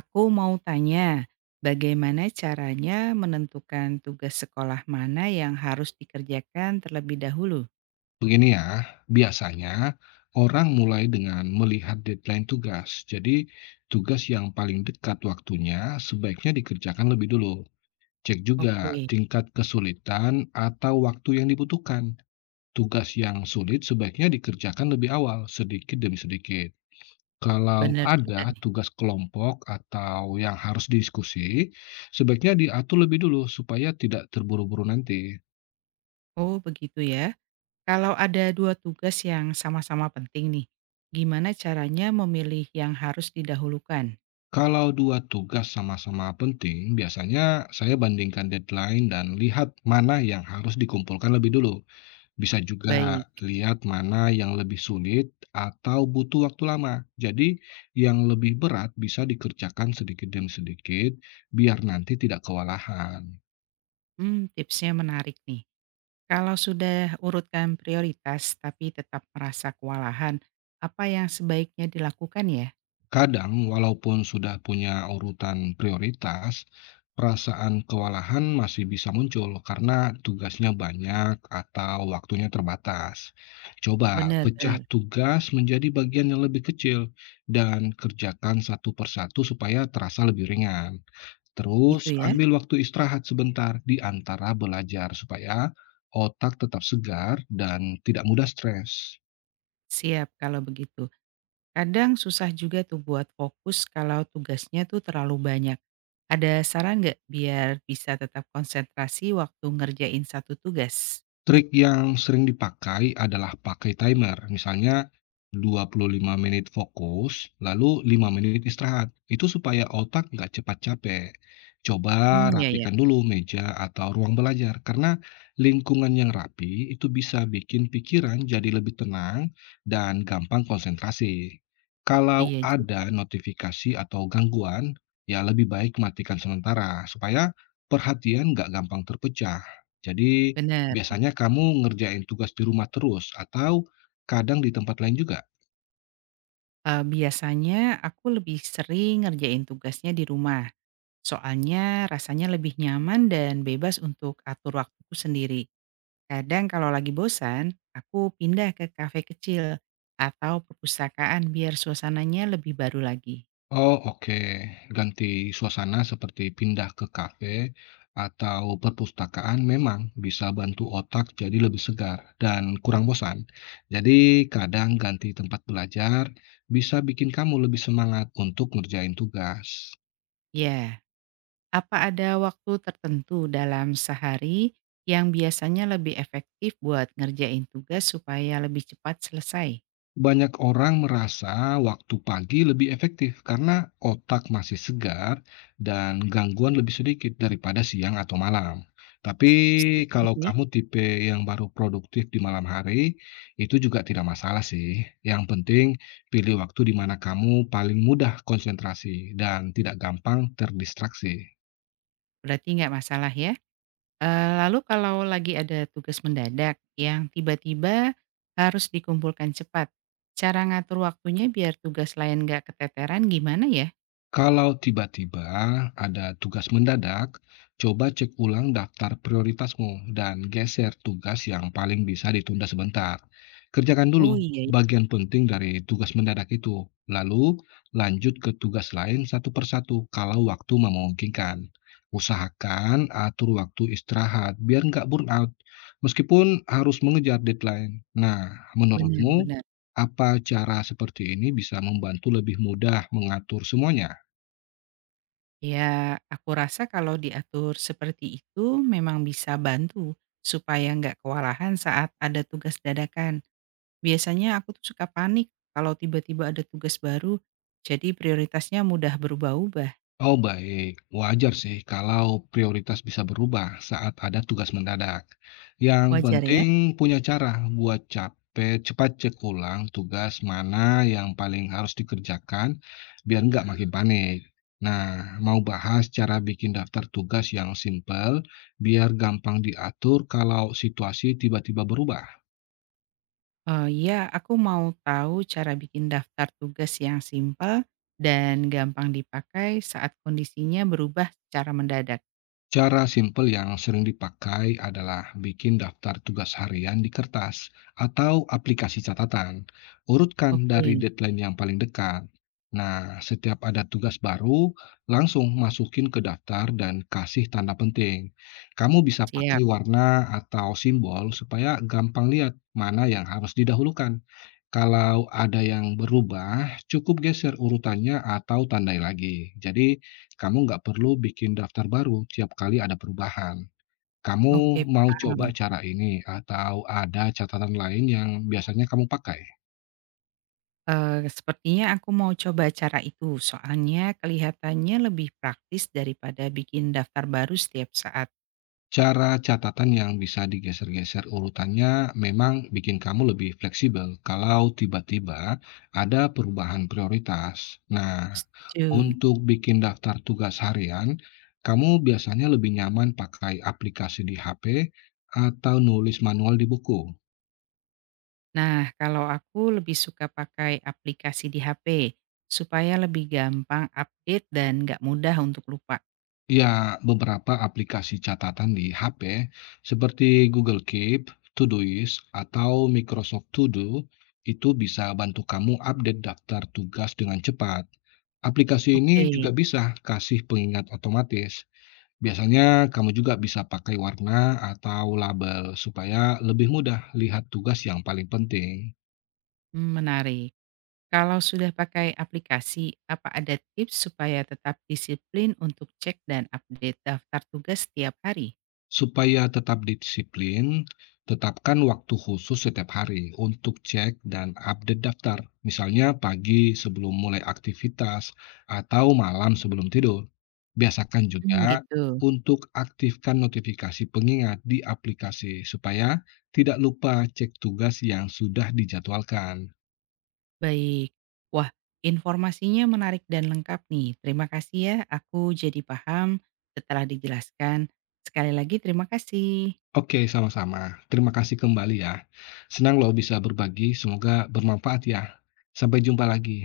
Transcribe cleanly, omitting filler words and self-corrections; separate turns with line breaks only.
Aku mau tanya, bagaimana caranya menentukan tugas sekolah mana yang harus dikerjakan terlebih dahulu?
Begini ya, biasanya orang mulai dengan melihat deadline tugas. Jadi, tugas yang paling dekat waktunya sebaiknya dikerjakan lebih dulu. Cek juga
Oke,
tingkat kesulitan atau waktu yang dibutuhkan. Tugas yang sulit sebaiknya dikerjakan lebih awal, sedikit demi sedikit. Kalau
benar
ada
juga nih.
tugas kelompok atau yang harus diskusi, sebaiknya diatur lebih dulu supaya tidak terburu-buru nanti.
Oh, begitu ya. Kalau ada dua tugas yang sama-sama penting nih, gimana caranya memilih yang harus didahulukan?
Kalau dua tugas sama-sama penting, biasanya saya bandingkan deadline dan lihat mana yang harus dikumpulkan lebih dulu. Bisa juga
Baik,
lihat mana yang lebih sulit atau butuh waktu lama. Jadi, yang lebih berat bisa dikerjakan sedikit demi sedikit biar nanti tidak kewalahan.
hmm, tipsnya menarik nih. Kalau sudah urutkan prioritas tapi tetap merasa kewalahan, apa yang sebaiknya dilakukan ya?
Kadang, walaupun sudah punya urutan prioritas, perasaan kewalahan masih bisa muncul karena tugasnya banyak atau waktunya terbatas. Coba pecah
Benar-benar,
tugas menjadi bagian yang lebih kecil dan kerjakan satu persatu supaya terasa lebih ringan.
itu
Terus,
ya.
ambil waktu istirahat sebentar di antara belajar supaya otak tetap segar dan tidak mudah stres.
Siap kalau begitu. Kadang susah juga tuh buat fokus kalau tugasnya tuh terlalu banyak. Ada saran nggak biar bisa tetap konsentrasi waktu ngerjain satu tugas?
Trik yang sering dipakai adalah pakai timer, misalnya 25 menit fokus, lalu 5 menit istirahat. Itu supaya otak nggak cepat capek. Coba
Hmm, ya ya.
rapikan dulu meja atau ruang belajar, karena lingkungan yang rapi itu bisa bikin pikiran jadi lebih tenang dan gampang konsentrasi. Kalau
Iya juga,
ada notifikasi atau gangguan, ya lebih baik matikan sementara, supaya perhatian nggak gampang terpecah. Jadi,
bener.
biasanya kamu ngerjain tugas di rumah terus atau kadang di tempat lain juga?
Biasanya aku lebih sering ngerjain tugasnya di rumah. Soalnya rasanya lebih nyaman dan bebas untuk atur waktuku sendiri. Kadang kalau lagi bosan, aku pindah ke kafe kecil atau perpustakaan biar suasananya lebih baru lagi.
Oh, oke. Ganti suasana seperti pindah ke kafe atau perpustakaan memang bisa bantu otak jadi lebih segar dan kurang bosan. Jadi, kadang ganti tempat belajar bisa bikin kamu lebih semangat untuk ngerjain tugas.
Ya. Apa ada waktu tertentu dalam sehari yang biasanya lebih efektif buat ngerjain tugas supaya lebih cepat selesai?
Banyak orang merasa waktu pagi lebih efektif karena otak masih segar dan gangguan lebih sedikit daripada siang atau malam. Tapi
Setuju
kalau
sih.
kamu tipe yang baru produktif di malam hari, itu juga tidak masalah sih. Yang penting pilih waktu di mana kamu paling mudah konsentrasi dan tidak gampang terdistraksi.
Berarti nggak masalah ya. Lalu kalau lagi ada tugas mendadak yang tiba-tiba harus dikumpulkan cepat, cara ngatur waktunya biar tugas lain nggak keteteran gimana ya?
Kalau tiba-tiba ada tugas mendadak, coba cek ulang daftar prioritasmu dan geser tugas yang paling bisa ditunda sebentar. Kerjakan
Oh
dulu
iya,
bagian penting dari tugas mendadak itu, lalu lanjut ke tugas lain satu persatu kalau waktu memungkinkan. Usahakan atur waktu istirahat biar nggak burnout, meskipun harus mengejar deadline. Nah, menurutmu
benar-benar.
apa cara seperti ini bisa membantu lebih mudah mengatur semuanya?
Ya, aku rasa kalau diatur seperti itu memang bisa bantu supaya nggak kewalahan saat ada tugas dadakan. Biasanya aku tuh suka panik kalau tiba-tiba ada tugas baru, jadi prioritasnya mudah berubah-ubah.
Oh, baik. Wajar sih kalau prioritas bisa berubah saat ada tugas mendadak. Yang
Wajar ya?
penting punya cara buat capek cepat cek ulang tugas mana yang paling harus dikerjakan biar nggak makin panik. Nah, mau bahas cara bikin daftar tugas yang simpel biar gampang diatur kalau situasi tiba-tiba berubah.
Ya, aku mau tahu cara bikin daftar tugas yang simpel dan gampang dipakai saat kondisinya berubah secara mendadak.
Cara simpel yang sering dipakai adalah bikin daftar tugas harian di kertas atau aplikasi catatan. Urutkan dari
Oke,
deadline yang paling dekat. Nah, setiap ada tugas baru, langsung masukin ke daftar dan kasih tanda penting. Kamu bisa pakai
siap.
warna atau simbol supaya gampang lihat mana yang harus didahulukan. Kalau ada yang berubah, cukup geser urutannya atau tandai lagi. Jadi, kamu nggak perlu bikin daftar baru tiap kali ada perubahan.
Oke,
Kamu mau
paham.
coba cara ini atau ada catatan lain yang biasanya kamu pakai?
Sepertinya aku mau coba cara itu, soalnya kelihatannya lebih praktis daripada bikin daftar baru setiap saat.
Cara catatan yang bisa digeser-geser urutannya memang bikin kamu lebih fleksibel kalau tiba-tiba ada perubahan prioritas. Nah,
Setuju.
untuk bikin daftar tugas harian, kamu biasanya lebih nyaman pakai aplikasi di HP atau nulis manual di buku?
Nah, kalau aku lebih suka pakai aplikasi di HP, supaya lebih gampang update dan nggak mudah untuk lupa.
Ya, beberapa aplikasi catatan di HP seperti Google Keep, Todoist, atau Microsoft To Do itu bisa bantu kamu update daftar tugas dengan cepat. Aplikasi ini
Oke,
juga bisa kasih pengingat otomatis. Biasanya kamu juga bisa pakai warna atau label supaya lebih mudah lihat tugas yang paling penting.
mmm, menarik. Kalau sudah pakai aplikasi, apa ada tips supaya tetap disiplin untuk cek dan update daftar tugas setiap hari?
Supaya tetap disiplin, tetapkan waktu khusus setiap hari untuk cek dan update daftar, misalnya pagi sebelum mulai aktivitas atau malam sebelum tidur. Biasakan juga
Mmm, gitu.
untuk aktifkan notifikasi pengingat di aplikasi supaya tidak lupa cek tugas yang sudah dijadwalkan.
Baik. Wah, informasinya menarik dan lengkap nih. Terima kasih ya, aku jadi paham setelah dijelaskan. Sekali lagi terima kasih.
Oke, sama-sama. Terima kasih kembali ya. Senang loh bisa berbagi, semoga bermanfaat ya. Sampai jumpa lagi.